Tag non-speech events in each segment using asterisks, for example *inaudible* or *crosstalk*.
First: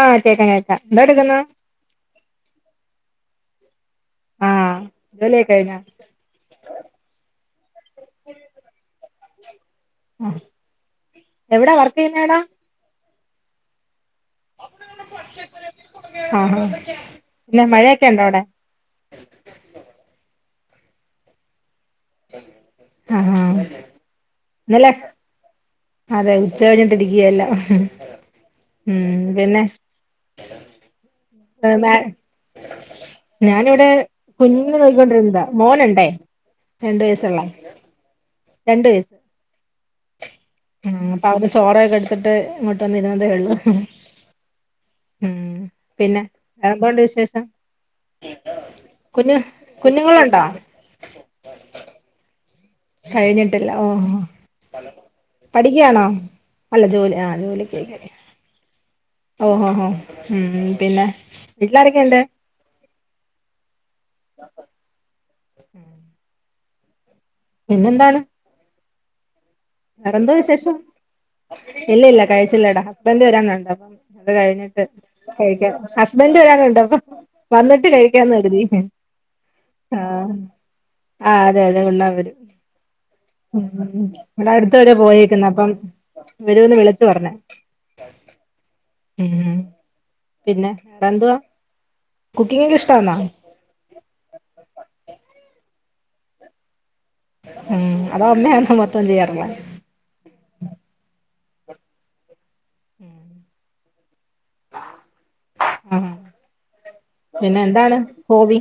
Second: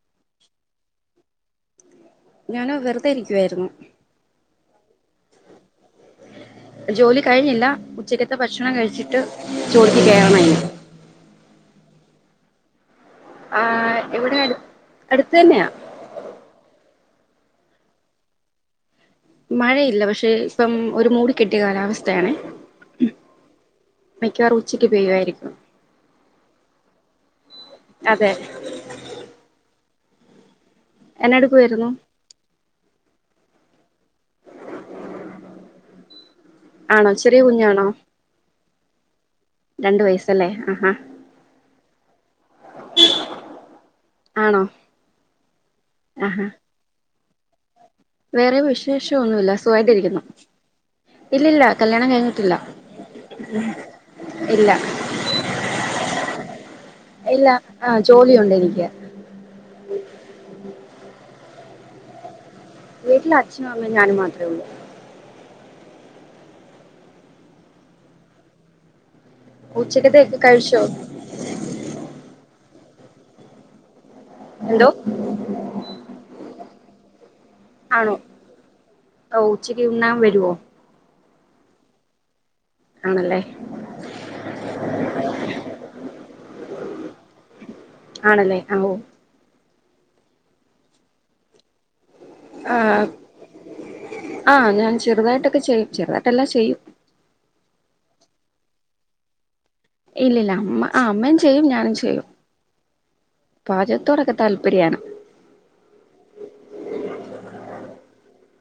ആഹ് കേക്കാം കേക്കാം എന്തോ എടുക്കുന്നു ഞാന് വെറുതെ ഇരിക്കുവായിരുന്നു ആഹ് ജോലിയക്കഴിഞ്ഞാ? ജോലി കഴിഞ്ഞില്ല ഉച്ചക്കത്തെ ഭക്ഷണം കഴിച്ചിട്ട് ജോലിക്ക് കേറണം ആഹ് ഇനി എവിടാ വർക്കെയ്യുന്നെവിടാ? ആഹ് ഇവിടെ അടു അടുത്തന്നെയാ ആഹ് പിന്നെ മഴയെക്കെ ഒണ്ടോ അവിടെ? മഴയില്ല പക്ഷെ ഇപ്പം ഒരു മൂടി കെട്ടിയ കാലാവസ് ത്തയാണ് ആഹ് ആഹ് മിക്കവാറും ഉച്ചക്ക് ഇന്നലെ പെയ്യുവാരിക്കും. അതെ ഉച്ച കഴിഞ്ഞിട്ടിരി ഇല്ലല്ല അതെ ഉം പിന്നെ എന്നാ ആ എടുക്കുവായിരുന്നു *unintelligible* ഞാനിവിടെ കുഞ്ഞിനെ നോക്കിക്കോണ്ടിരുന്നതാ മോന് ണ്ടേ ആണോ ചെറിയ കുഞ്ഞാണോ? രണ്ട് വയ രണ്ട് വയസ്സല്ലേ ആഹാ ഉം അപ്പ അവന് ചോറെ കൊടുത്തിട്ട് ഇങ്ങോട്ട് വന്നിരുന്നതേ ഉള്ളു ആണോ ഉം പിന്നെ ആഹാ വേറെന്തോണ്ട് വിശേഷം? വേറെ വിശേഷം കുഞ്ഞ് ഒന്നുവില്ല സുഖായിട്ടിരിക്കുന്നു കുഞ്ഞുങ്ങളുണ്ടോ ഇല്ലില്ല കല്യാണം കഴിഞ്ഞിട്ടില്ല കഴിഞ്ഞിട്ടില്ല ഓഹോ ഇല്ല പഠിക്കയാണോ അല്ല ജോലി ആ ഇല്ല ആ ജോലിക്കൊക്കെ ജോലിയുണ്ട് എനിക്ക് ഓഹോഹോ ഉം പിന്നെ വീട്ടിലാരൊക്കെ ഇണ്ട്? വീട്ടില് അച്ഛനും അമ്മേം ഞാനും മാത്രേ ഉള്ളൂ പിന്നെന്താണ്? വേറെന്താ ഉച്ചക്കത്തെയൊക്കെ വിശേഷം കഴിച്ചോ ഇല്ലില്ല കഴിച്ചില്ലടാ ഹസ്ബന്റ് വരാനുണ്ട് അ പ്പം അത് കഴിഞ്ഞിട്ട് എന്തോ കഴിക്കണം ഹസ്ബന്റ്‌ വരാനുണ്ടോ അപ്പൊ? വന്നിട്ട് ആണോ കഴിക്കാന്ന് കരുതി ഓ ഉച്ചക്ക് ആ ഉണ്ണാൻ വരുവോ? ആ അതെ അതെ ഉണ്ണാൻ വരും ആണല്ലേ ഇവിടെ അടുത്തുവരെ പോയേക്കുന്ന് അപ്പം വരോന്ന് വിളിച്ച് പറഞ്ഞ് ആണല്ലേ അമ്മൂ ഉം പിന്നെ എന്തുവാ കുക്കിങ്ങൊക്കെ ആ ഇഷ്ടാന്നൊ ആ ഞാൻ ചെറുതായിട്ടൊക്കെ ചെയ്യും. ചെറുതായിട്ടെല്ലാം ചെയ്യും. ഉം അതോ ഉമ്മയാണോ മൊത്തം ചെയ്യാറുള്ളേ ഇല്ലില്ല അമ്മ ആ അമ്മയും ചെയ്യും ഞാനും ചെയ്യും പാചകത്തോടൊക്കെ താല്പര്യമാണ്. ആഹ് പിന്നെ എന്താണ് ഹോബി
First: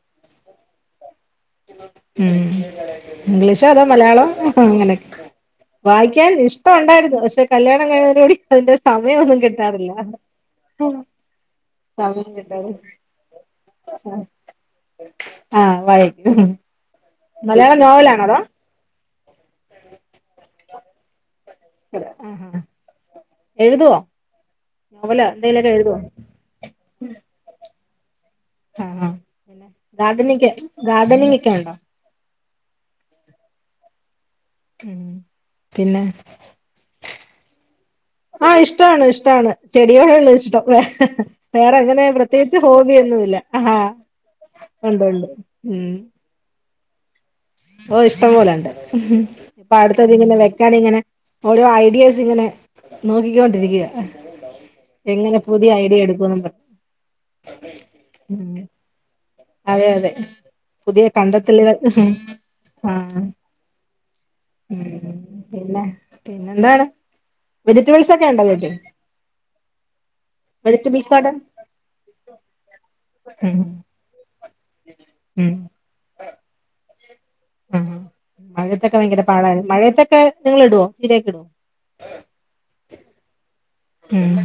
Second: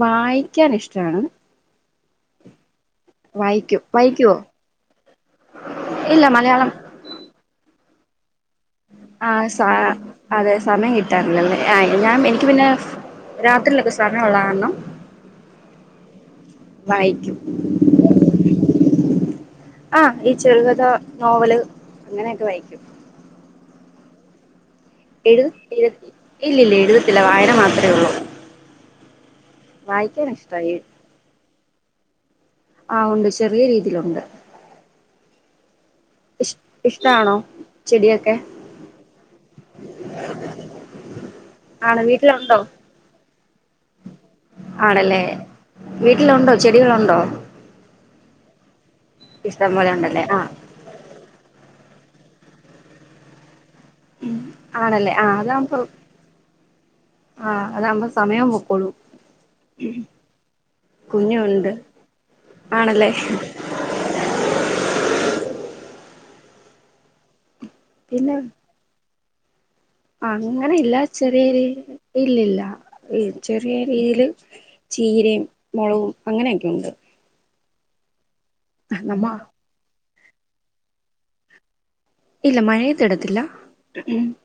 വായിക്കൻ ഇഷ്ടാണ് ഉം ഇംഗ്ലീഷോ വായിക്കും അതോ മലയാളം വായിക്കുവോ അങ്ങനെയെ ഇല്ല വായിക്കാൻ മലയാളം ഇഷ്ടം ഉണ്ടായിരുന്നു. പക്ഷെ കല്യാ *unintelligible* ആ സ അതെ സമയം കിട്ടാറില്ലല്ലേ ആ ഞാൻ സമയം എനിക്ക് പിന്നെ. കിട്ടാതെ രാത്രിയിലൊക്കെ സമയം ഉള്ളകാരണം. മലയാള നോവലാണോ ടോ? ആഹഈ ചെറുകഥ നോവല് അങ്ങനെയൊക്കെ ആഹ് ആഹ് വായിക്കും. എഴുതുവോ? നോവലോ എഴു എന്തെങ്കിലുമൊക്കെ എഴ എഴുതുവോ ഇല്ലല്ല എഴുതത്തില്ല വായന മാത്രമേ ഉള്ളൂ. ആ ആ പിന്നെ വായിക്കാൻ ഗാർഡനി ഇഷ്ടമായി ഗാർഡനിങ് ഒക്കെ ഉണ്ടോ? ആ ഉണ്ട് ചെറിയ രീതിയിലുണ്ട്. ഉം പിന്നെ ഇ ഇഷ്ടാണോ ചെടിയൊ ആ ഇഷ്ടമാണ് ഇഷ്ടമാണ് ചെടികള് ള്ള ഇഷ്ടം വേ വേറെ ആണ് അങ്ങനെ വീട്ടിലുണ്ടോ പ്രത്യേകിച്ച് ഹോബിയൊന്നുമില്ല. ആഹാ ഉണ്ട് ആണല്ലേ ഉണ്ട് ഉം വീട്ടിലുണ്ടോ ചെടികളുണ്ടോ? ഓ ഇഷ്ടം പോലെുണ്ട്. ഇഷ്ടം ഇപ്പൊ പോലെ ഉണ്ടല്ലേ അടുത്തത്ങ്ങനെ ആ വെക്കാന് ഇങ്ങനെ ഓരോ ഐഡിയസ് ഇങ്ങനെ നോക്കിക്കൊണ്ടിരിക്ക്യാ ആണല്ലേ ആ എങ്ങനെ പുതിയ അതാകുമ്പോ ഐഡിയ എടുക്കും. പ ആ അതാവുമ്പോ സമയം പോക്കളൂ അതെ അതെ പുതിയ കുഞ്ഞുണ്ട് കണ്ടെത്തലുകൾ ആണല്ലേ. ആഹ് പിന്നെ പിന്നെ എന്താണ് വെജിറ്റബിൾസ് ഒക്കെ പിന്നെ ഉണ്ടോ വീട്ടിൽ അങ്ങനെ ഇല്ല വെജിറ്റബിൾസ് ഗാർഡൻ ചെറിയ രീ ഇല്ലല്ല ഉം ചെറിയ രീതിൽ ചീരയും, മുളകും, അങ്ങനെയൊക്കെ ഉണ്ട്. ആഹ മഴയത്തൊക്കെ ഭയങ്കര നമ്മ പാടായി മഴയത്തൊക്കെ നിങ്ങളിടുവോ ശിരിയൊക്കെ ഇടുവോ? ഉ ഉം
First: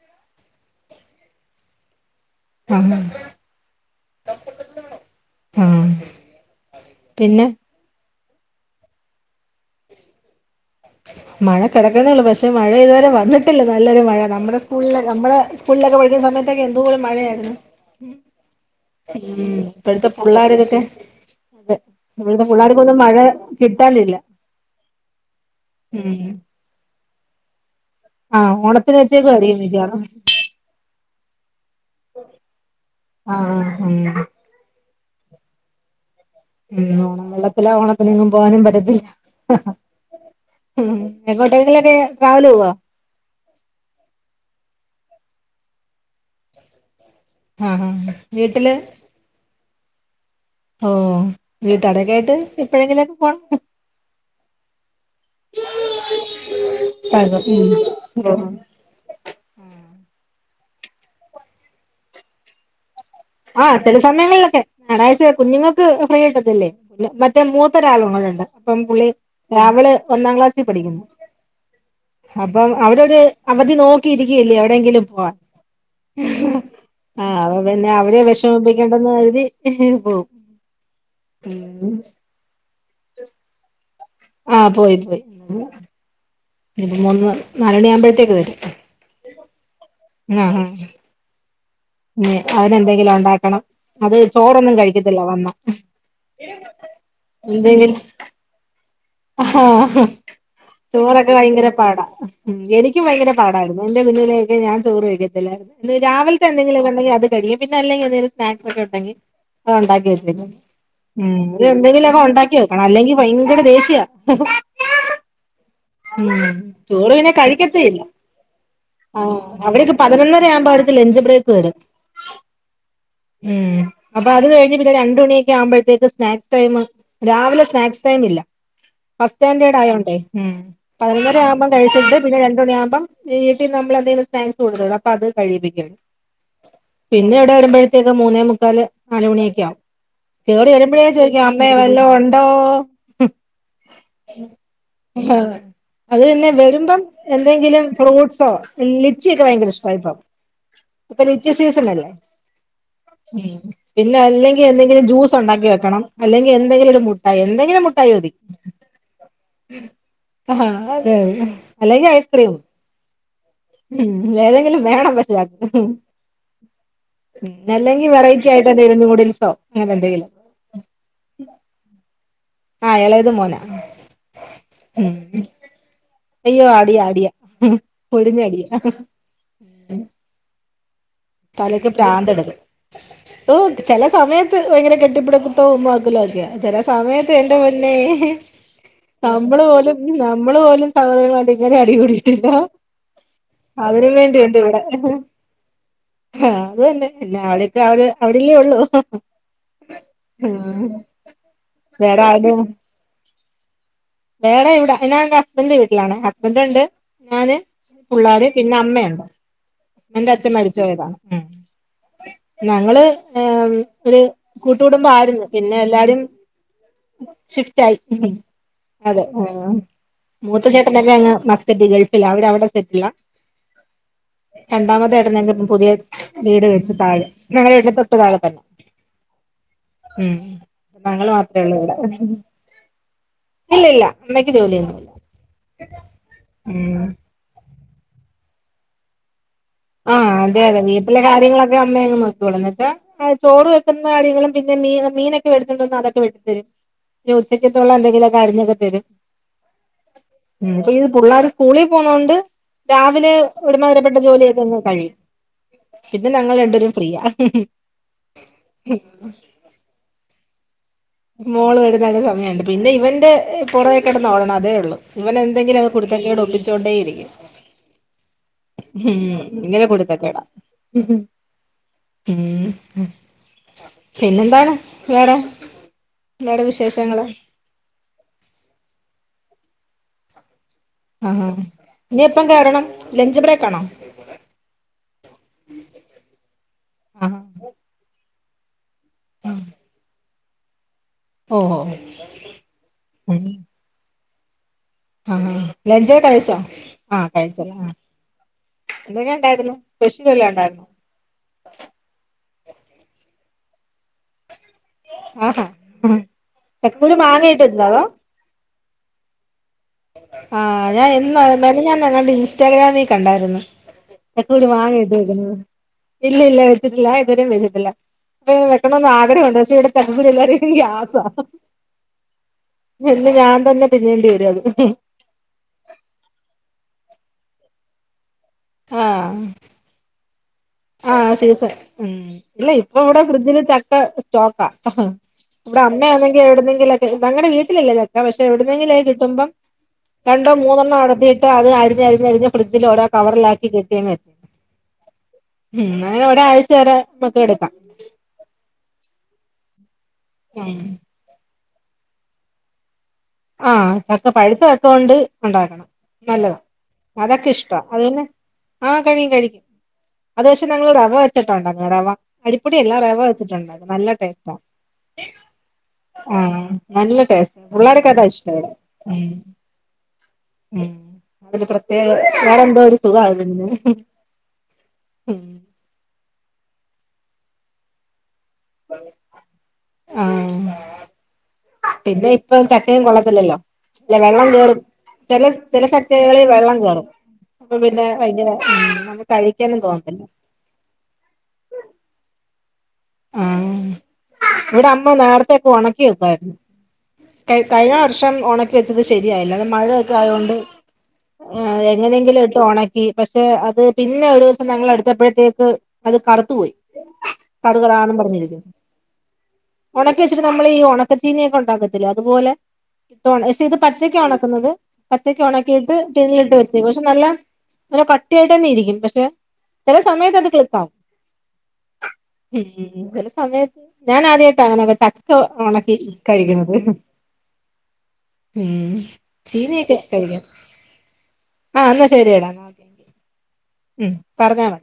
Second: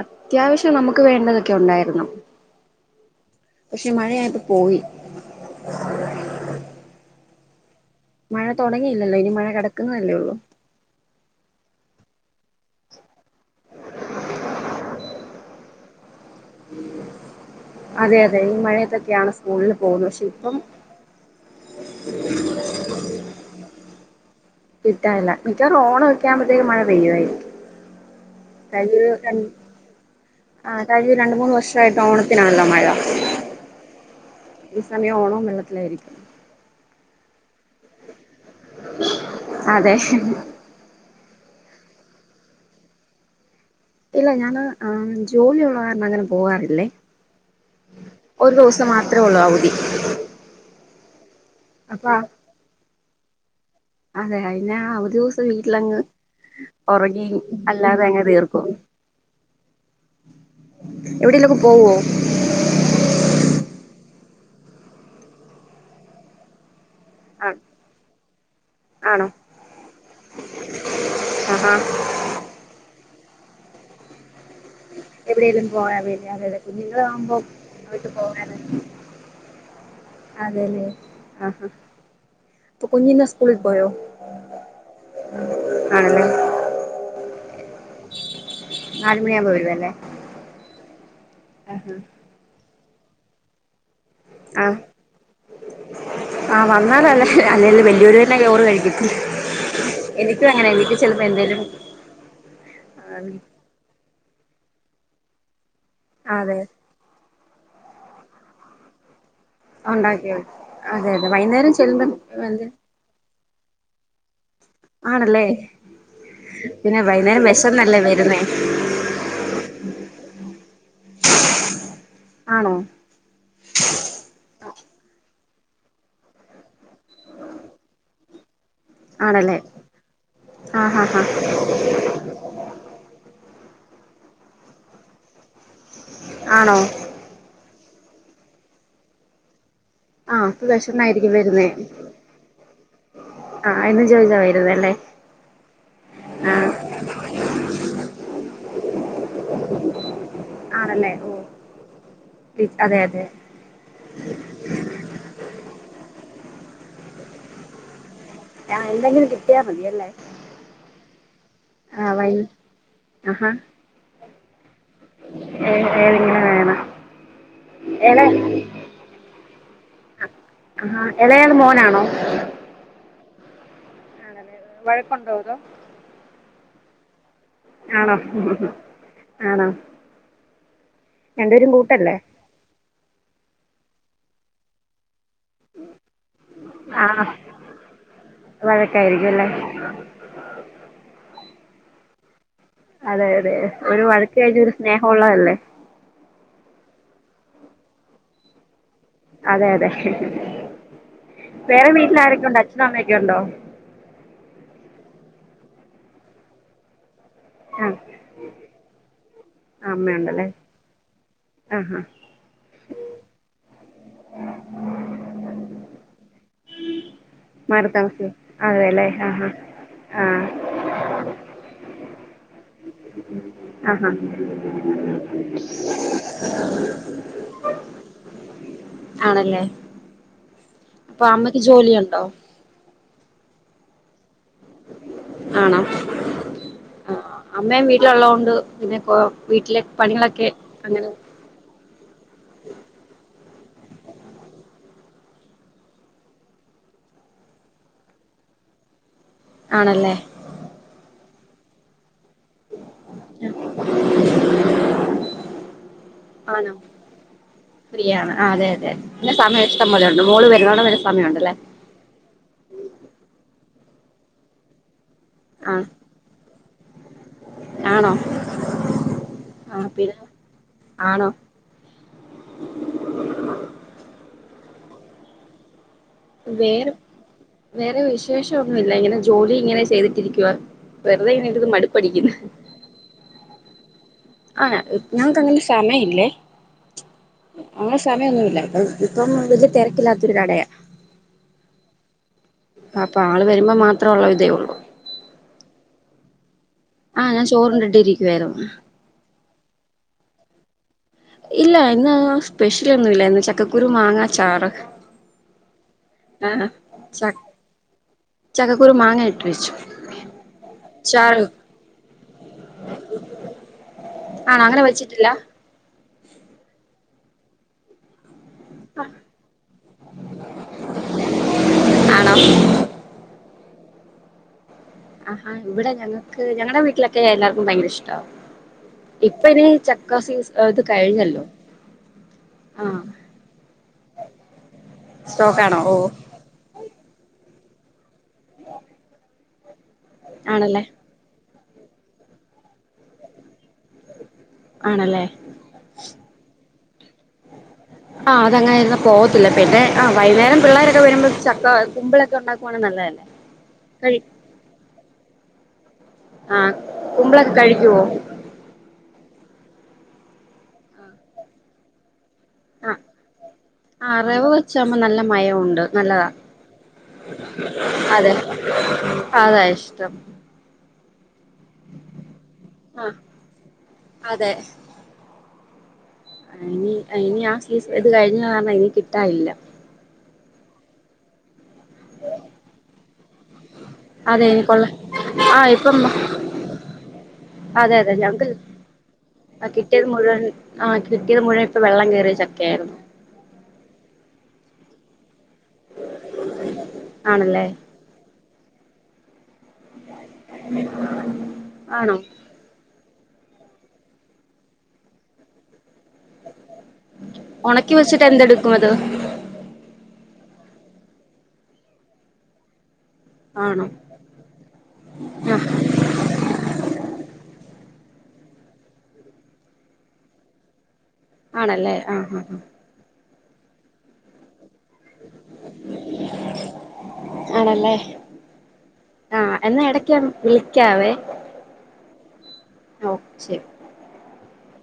അത്യാവശ്യം നമുക്ക് വേണ്ടതൊക്കെ ഉണ്ടായിരുന്നു. ആഹ് പക്ഷെ മഴ ആയിപം പോയി. ആഹ് പിന്നെ മഴ തുടങ്ങിയില്ലല്ലോ ഇനി മഴ കിടക്കുന്നതല്ലേ ഉള്ളൂ. ആ മഴ കിടക്കുന്നുള്ളൂ പക്ഷെ മഴ ഇതുവരെ വന്നിട്ടില്ല. നല്ലൊരു മഴ നമ്മുടെ സ്കൂളിൽ നമ്മുടെ സ്കൂളിലൊക്കെ പഠി അെ സമയത്തോകൊ എന്തുലോ മഴയായിരുന്നു. അതെ അതെ ഈ മഴയത്തൊക്കെയാണ് ഉം സ്കൂളിൽ പോകുന്നത് ഇപ്പടുത്തെ പക്ഷെ പിള്ളേർ ഇപ്പം ഇതൊക്കെ അതെ നമ്മളുടെ പിള്ളേർക്കൊന്നും മഴ കിട്ടാനില്ല. കിട്ടാനില്ല മിക്കവാറും ഓണം ഉം വെക്കാുമ്പോഴത്തേക്കും മഴ പെയ്യുായിരിക്കും. ആഹ് കഴിഞ്ഞ ഓണത്തിന് ഒരു ര വെച്ചേക്കുവായിരിക്കും മിക്കവാറും ആ കഴിഞ്ഞ ഒരു രണ്ട്, മൂന്ന്, വർഷമായിട്ട് ഓണത്തിനാണല്ലോ മഴ. ആഹ ആഹ ഈ സമയം ഓണോ വെള്ളത്തിലായിരിക്കും. ഉ ഓണം വെള്ളത്തില ഓണത്തിനങ്ങും പോകനും പറ്റത്തില്ല അതെ എക്കോട്ടേങ്കിലൊക്കെ ട്രാവൽ പോവോ? ഇല്ല ഞാന് ജോലിയുള്ള കാരണം അങ്ങനെ പോവാാറില്ലേ. ആഹ് ആഹ് ഒരു വീട്ടില് ദിവസം മാത്രമേ ഉള്ളു അവധി. ഓ അപ്പൊ വീട്ടാരൊക്കെ എയിട്ട് ഇപ്പോഴെങ്കിലുംക്കെ പോണം. അതെ *unintelligible* ദിവസം വീട്ടിലങ്ങ് ഉറങ്ങി പഴകം അല്ലാതെ അങ്ങനെ തീർക്കും ഉഹ എവിടെെല്ലക്കും പോവോ ആ ചില സമയങ്ങളിലൊക്കെ ഞായറാഴ്ച കുഞ്ഞുങ്ങൾക്ക് ഫ്രീ ആയിട്ടത്ല്ലേ മറ്റേ ആ മൂത്തരാളങ്ങളുണ്ട് അപ്പം പുള്ളി ആണോ രാവിലെ ഒന്നാം ക്ലാസ്സിൽ പഠിക്കുന്നു ആഹാ അപ്പം അവിടെരു അവധി നോക്കിയിരിക്കല്ലേ എവിടെേലും പോയാ വര അതെതെ ആ കുഞ്ഞുങ്ങളാകുമ്പോ അങ്ങോട്ട് അവരെ വിഷമിപ്പിക്കേണ്ടെന്ന് കരുതി പോവും അതെല്ലേ ആഹഹ ഉം അപ്പൊ കൊഞ്ഞന്ന സ്കൂളിൽ പോയോ ആഹ പോയി പോയി ആണല്ലേ ഇയിപ്പോ മൂന്ന് നാല മണി ആവുമ്പോഴത്തേക്ക് തരും നാലുമണിയാകുമ്പോ വരുവല്ലേ ആ പിെ അതിനന്െന്തെങ്കിലും ഉണ്ടാക്കണം അത് ചോറൊന്നും കഴിക്കത്തില്ല വന്ന ആഹ് വന്നാലല്ല അല്ല വലിയൂരു തന്നെോറ് കഴിക്കും ആഹ ചെലപ്പോ ചോറൊക്കെ എന്തേലും ഭയങ്കര പാടാ എനിക്കും ഭയങ്കര പാടായിരുന്നു എന്റെ പിന്നിലേൊക്കെ ഞാൻ ചോറ് കഴിക്കത്തില്ല അതെ രാവിലത്തെന്തെങ്കിലുംക്കെണ്ടെങ്ക അത് കഴിക്ക പിെ അല്ലെങ്കിൽ എെങ്കും സ്ാക്സ് ഒക്കെ ഉണ്ടെങ്കിൽ അ ഉണ്ടാക്കി വ ഉണ്ടാക്കിയ അതെ ഉ അതെ ഇ വൈകുന്നേരം ചെല്ലുമ്പം എന്തെങ്കിലുമൊക്കെ ഉണ്ടാക്കി എന്ത് വെക്കണം അല്ലെങ്കിൽ ഭ ഇടെ ദേഷീ്യ ആണല്ലേ ഉ പിന്നെ ചോളു പിനെ വൈകുന്നേരം വിശന്നല്ലേ കഴിക്കത്തിയില്ല വരുന്നേ ആഹ് അവിടെൊക്കെ പതിനൊന്നര ആവുമ്പോ അടുത്ത് ലഞ്ച് ബ്രേക്ക് വരും ആണോ ഉ അപ്പൊ അത് കഴിഞ്ഞ െ രണ്ട മണിയൊക്കെ ആവുമ്പോഴത്തേക്ക് സ്നാക്സ് ടൈം രാവിലെ സ്നാക്സ് ടൈം ഇല്ല ഫസ്റ്റ് ആണല്ലേ സ്റ്റാൻഡേഡ് ആയോണ്ടണ്ട് ആ ഹാ ഹാ പതിനൊന്നര ആുമ്പം കഴിച്ചിട്ടുണ്ട് പിന്നെ രണ്ട മണിയാവുമ്പം നമ്മൾന്തെും സ്നാക്സ് കൊടു അപ്പൊ അത് കഴിപ്പിക്കുകയാണ് ആണോ പിന്നെ ഇവിടെ വരുമ്പോഴ പ്രേ മൂന്നേ മുക്കാല് നാലല്ണിയക്ക ആകും ആ അപ്പൊ എവിടെ എരുമ്പഴിയ വിശന്നായിരിക്കും ചോദിക്കാം അമ്മേ വരുന്നേ വല്ല ഉണ്ടോ ആഹ് ഇന്ന് ജോയ്ജ വരുന്ന അല്ലേ ആ അത്ന്നെ വരുമ്പം എന്തെങ്കിലും ഫ്രൂട്ട്സോ ലിച്ചിയൊക്കെ ഭയങ്കര ഇഷ്ടമായിപ്പോും ആണല്ലേ ഇപ്പൊ ഓ ലിച്ചി സീസൺ അല്ലേ? അതെ അതെ ഉ പിന്നെ അല്ലെങ്കിൽ എന്തെങ്കിലും ജ്യൂസ് ഉണ്ടാക്കി വെക്കണം അല്ലെ എന്തെങ്കിലും ഒരു മുട്ടായി എന്തെങ്കിലും മുട്ടായി മതി. ആഹ് എന്തെങ്കിലും കിട്ടിയാ മതിയല്ലേ ആ അതെഅല്ലെങ്കിൽ ആഹ് വൈ ഐസ്ക്രീം. ആഹാ. ഉ ഏതെങ്കിലും. വേണം പക്ഷെ ഏതെങ്കിലും വേണം അല്ലെങ്കിൽ എള വെറൈറ്റി ആയിട്ട് എന്തെങ്കിലും നൂഡിൽസോ, *unintelligible* ആഹാ ഇളയാള് മോനാണോ? ആഹ് ഇളയത് മോനാ ഉം വഴക്കുണ്ടാവതോ അയ്യോ അടിയാ അടിയാ പൊരിഞ്ഞ അടിയ ആണോ രണ്ടുപേരും തലക്ക് കൂട്ടല്ലേ പ്രാന്തടത് ഓ ചില സമയത്ത് ഭയങ്കര കെട്ടിപ്പിട പിടിത്തവും ഉമ്മാവെക്കാലുംഒക്കെ ചില ആണോ സമയത്ത് എന്റെ പൊന്നേ വഴക്കായിരിക്കും അല്ലേ നമ്മള് പോലും നമ്മള് പോലും *unintelligible* ഇങ്ങനെ അടികൂടിട്ടില്ല. അതെയ അതെ ഒരു വഴക്ക് കഴിഞ്ഞ ഒരു സ്നേഹം ഉള്ളതല്ലേ. ആ അത് തന്നെ പിന്നെ അവിടെയൊക്കെ അവ അവിടെല്ലേ ഉള്ളൂ. അതെ അതെ ഉം വേറെ വീട്ടില ആാരൊക്കെ ഉണ്ട് അച്ഛനും അമ്മയൊക്കെ ഉണ്ടോ? വെറെ ഇവിട *unintelligible* ഹസ്ബൻറ് വീട്ടിലാണ് ഹസ്ബൻഡ ഉണ്ട് ഞാന് ആഹ് പിള്ളേർ പിന്നെ അമ്മയുണ്ട്. ഹസ്ബൻന്റെ അമ്മയുണ്ടല്ലേ. ആഹ് ആഹ് *unintelligible* ഞങ്ങള് എം ഒരു കൂട്ടുകുടുംബം ആരുന്നു പിന്നെ എല്ലാരും ഷിഫ്റ്റ് മാറി ആയി. താമസിക്കും അതെല്ലേ അതെ ആ ആഹ് ആഹ് മൂത്ത ചേട്ടൻ തന്നെ അങ്ങ് മസ്കറ്റി ഗൾഫിലാ അവരവിടെ *unintelligible* ആഹ് ആഹാ രണ്ടാമത്തെചേട്ട പുതിയ വീട് വെച്ച് താഴെ ഞങ്ങളുടെ വീട്ടില തൊട്ട് താഴെ തന്നെ. ആണല്ലേ ഉം അപ്പൊ ങ്ങള്ൾ അമ്മയ്ക്ക് മാത്രേള്ളൂ ഇവിടെ. ജോലിയുണ്ടോ ഇല്ല ഇല്ല അമ്മക്ക് ജോലിയൊന്നുല്ല ആണോ ഉം. ള ള്ളോണ്ട് പിന്നെകൊ ആഹ് പഠിയാക് അതെ അതെ വീട്ടിലെ കാര്യങ്ങളൊക്കെ അമ്മേ അങ് നോക്യോളൂ എന്നെച്ചാ ചോറ് വെക്കുന്നാര്യാങ്ങളും പിന്നെ മീനൊ മീനൊക്കെ വെടുച്ചോണ്ട്ന്ന അതൊക്കെ വെട്ടി തരും പിന്നെ ഉച്ചക്ക്ത്തോളം എന്തെങ്കിലും ഒക്കെ അരിഞ്ഞൊക്കെ തരും. ആണല്ലേ ഇത് പുള്ളാര് സ്കൂളി പോവുന്നോണ്ട് രാവിലെ ഒരുമാതരപ്പെട്ട ജോലിയൊക്കന്ന കഴിയും. പിന്നെ ഞങ്ങൾ ആണോ രണ്ടുപേരും ഫ്രീയാ ഫ്രീയാണ് ആ അതെ അതെ പിന്നെ സമയത് *inaudible* പോലെണ്ട് *unintelligible* മോള് വരുന്നരു സമയുണ്ട് പിന്നെ ഇവന്റെ പുറകേ കിടന്ന് ഓടണം അതേള്ളു. ആഹ് ഇവനെന്തെങ്കില്ക്കേ കുരുത്തക്കേടൊക്കേ ഒപ്പിച്ചോണ്ടേരിക്കും. ആണോ? ഹും ആഹ് *unintelligible* പിന്നെ കുരുത്തകേടാ. ഉം ആണോ പിന്നെന്താണ് വേറെ? വേറെ വേറെ വിശേഷഒന്നുല്ല ഇങ്ങനെ ജോലി ഇങ്ങനെ ചെയ്തിട്ടിരിക്കുവാ. വെറുതെ ആഹ് ഇങ്ങനെ ഹ ഇരുന്ന് ഇനി മടുപ്പടിക്കുന്നു എപ്പം കേയറണം ലഞ്ച് ബ്രേക്കാണോ? ആ ഞങ്ങക്ക് അങ്ങനെ സമയല്ലേ ആഹാ മച്ച് അങ്ങനെ സമയൊന്നുല്ല *unintelligible* ഇപ്പം *inaudible* തെരക്കില്ലാത്തൊരു കടയാ. ഓഹോ അപ്പൊ ആള് വരുമ്പോ മാത്രേ ഉള്ള ഇതേ ഉള്ളൂ? ആഹ ലഞ്ചക്കൊ കഴിച്ചോ? ആഹ ആഹ് ഞാൻ കഴിച്ചല്ലോ ആ ചോറുണ്ടിട്ട് ഇരിക്കുവായിരുന്നു എന്തക്കേണ്ടായിരുന്നു? സ്പെഷ്യൽ വല്ലോണ്ടായിരുന്നോ? സ്പെഷ്യലോന്നുല്ല ഇന്ന് ചക്കക്കുരു മാങ്ങാ ചാറൊക്കേ ആഹാ ആ ചക്കകുരു മാങ്ങയിട്ട് വെച്ചതാണോ? ചക്ക കുരു മാങ്ങ ഇട്ട് വെച്ചു. ആഹ ഞാൻ എന്നു ചാറ് മെനഞാന്നെങ്ങാണ്ട് ഇൻസ്റ്റാഗ്രാമിൽ കണ്ടായിരുന്നു. ആണോ ചക്കൂര് അങ്ങനെ മാങ്ങയിട്ട് വെച്ചിട്ടില്ല വെക്ന്നത് ഇല്ല ഇല്ല വെച്ചിട്ടില്ല ഞാൻ ഇതുവരെ വെച്ചിട്ടില്ല. വെക്കണന്ന് ആഗ്രഹോണ്ട് പക്ഷെ ഇവിടെ ചക്കകുരു എല്ലാർക്കും ഗ്യാസാ. ആണോ പിന്ന് ഞാൻ തന്നെ തിന്നേണ്ടി വരും അത് ആഹാ ഇവിടെ ഞങ്ങക്ക് ഞങ്ങടെ വീട്ടിലൊക്കെ എല്ലാർക്കും ഭയങ്കര ഇഷ്ടാ. ഇപ്പ ഇനി ചക്കാസിസ ആഹ സീസൺ ഉം ഇല്ല ഇപ്പ ആഹ് ഇവിടെ ഫ്രിഡ്ജ്ല് ചക്ക സ്റ്റോക്കാ. സ്റ്റോക്കാണോ ഇവിടെ ഓ അമ്മയാന്നെങ്കിൽ എവിടുന്നെങ്കിലക്കെ ഞങ്ങടെ വീട്ടിലില്ല ചക്ക പക്ഷെ എവിടുന്നെങ്കിലോക്കേ കിട്ടുമ്പം രണ്ടോ ആണല്ലേ മൂന്നെണ്ണം അടത്തിട്ട് അത് അരിഞ്ഞരിഞ്ഞരിഞ് ഫ്രിഡ്ജിൽ ഓരോ കവറിലാക്കി കെട്ടിയങ്ങ് വെ ആണല്ലേ ഉം ഞൻവിടെ ആരാഴ്ച വരെ മൊത്തം എടുക്കു ആഹ് അത അങ്ങനെ ഇങ്ങ് പോവത്തില്ല പിന്നെ ആഹ വൈുന്നേരം ഉം പിള്ളേരൊക്കെ വരുമ്പോ കുമ്പളൊക്കെ ഉണ്ടാക്കുവാണെ നല്ലതല്ലേ? ആഹ കഴി ചക്ക പഴുത്തചക്ക കൊണ്ട് ഉണ്ടാക്കണം. നല്ലതാ ആ അതൊക്കെ കുമ്പിളൊക്കെ ഇഷ്ടാ കഴിക്കുവോ അതന്നെ ആ കഴിയും കഴിക്ക അത് പക്ഷേ ഞങ്ങള് റവ വെച്ചിട്ടാ ഉണ്ടക്കാ റവ. അരിപ്പൊടിയല്ല ആ റവ വെച്ചിട്ടുണ്ടാക്ക നല്ല ആ റവ ടേസ്റ്റ. വെച്ചാകുമ്പോ നല്ല മയമുണ്ട് നല്ലതാ ആഹ നല്ല ടേസ്റ്റ് പുള്ളേര് ക്കതാ അതെ ഷ്ടം ഇവടെ ഉം അതാ ഇഷ്ടം ഉം അ പ്രത്യേക വേറെന്തോ ഒരു ആ സുഖ ആ ഇനി എനി ആ സീസ് ഇത് കഴിഞ്ഞ ഞാർണോ ഇനി കിട്ടാനില്ല. ആഹ് പിന്നെ ഇപ്പൊ ചക്കയും കൊള്ളത്തില്ലല്ലോ? അല്ല അതെ വെള്ളം കെറും എനിക്കുള്ള ചില ആ ഇപ്പം ചിലചക്കകളിൽ വെള്ളം കേറും അപ്പൊ അതെ പിന്നെ അതെ ഭയങ്കര ഞങ്ങക്ക് നമ്മ കഴിക്കാനും കിട്ടിയത് തോന്നത്തില്ല മുഴുവൻ ആ കിട്ടിയത് മുഴുവൻ ഇപ്പൊ വെള്ളം കയറിയ ചക്കയായിരുന്നു ആ ഇവിടെ അമ്മ നോര ക്കെ ഉണക്കി വെയ്കുമായിരുന്നു. കയി ആണല്ലേ കഴിഞ്ഞ വർഷം ഉണക്കി വെച്ചത് ശരിയായില്ല. മഴയൊക്കെ ആയൊണ്ട് ഏ ആണോ എങ്ങനെങ്കിലും ഇട്ട് ഒണ ഈ പക്ഷെ അത് പിന്നെ ഒരു ദിവസം ഞങ്ങൾ എടുത്തപ്പോഴത്തേക്ക് അത് കറുത്തുപോയി ഉണക്കി കറുകറാന്ന് വെച്ചിട്ട് പറഞ്ഞിരിക്കും. എന്തെടുക്കും അത് ഓളെ ഇച്ചിരി നമ്മള് ഈ ഉണക്കച്ചീനയൊക്കെ ഉണ്ടാക്കത്തില്ലെ അതുപോലെ കിട്ടോൺ, പക്ഷേ ഇത് ആണോ പച്ചയ്ക്കാ ഉണക്കുന്നത്? പച്ചക്ക് ആ ഉണക്കിയിട്ട് ടിന്നിലിട്ട് വെച്ചേക്കും പക്ഷെ നല്ല ഒരു കട്ടിയായിട്ട് തന്നെ ഇരിക്കും പക്ഷെ ചില സമയത്ത് അത് തിക്കാവും ആണല്ലേ ആഹ് ആഹ് ഉം ചില സമയത്ത് ഞാൻ ആദ്യമായിട്ടാ അങ്ങനെയൊക്കെ ച ച്ചോ ഉണക്കി കഴിക്കുന്നത് ആഹ് ആണല്ലേ ഉം ആഹ് എന്നാ ചീനിയൊക്കെ ഇടക്ക് കഴിക്കാം വിളിക്കാവേ ആ എന്നാ ശരിയടാ ഓ ശരി ഉം പറഞ്ഞാള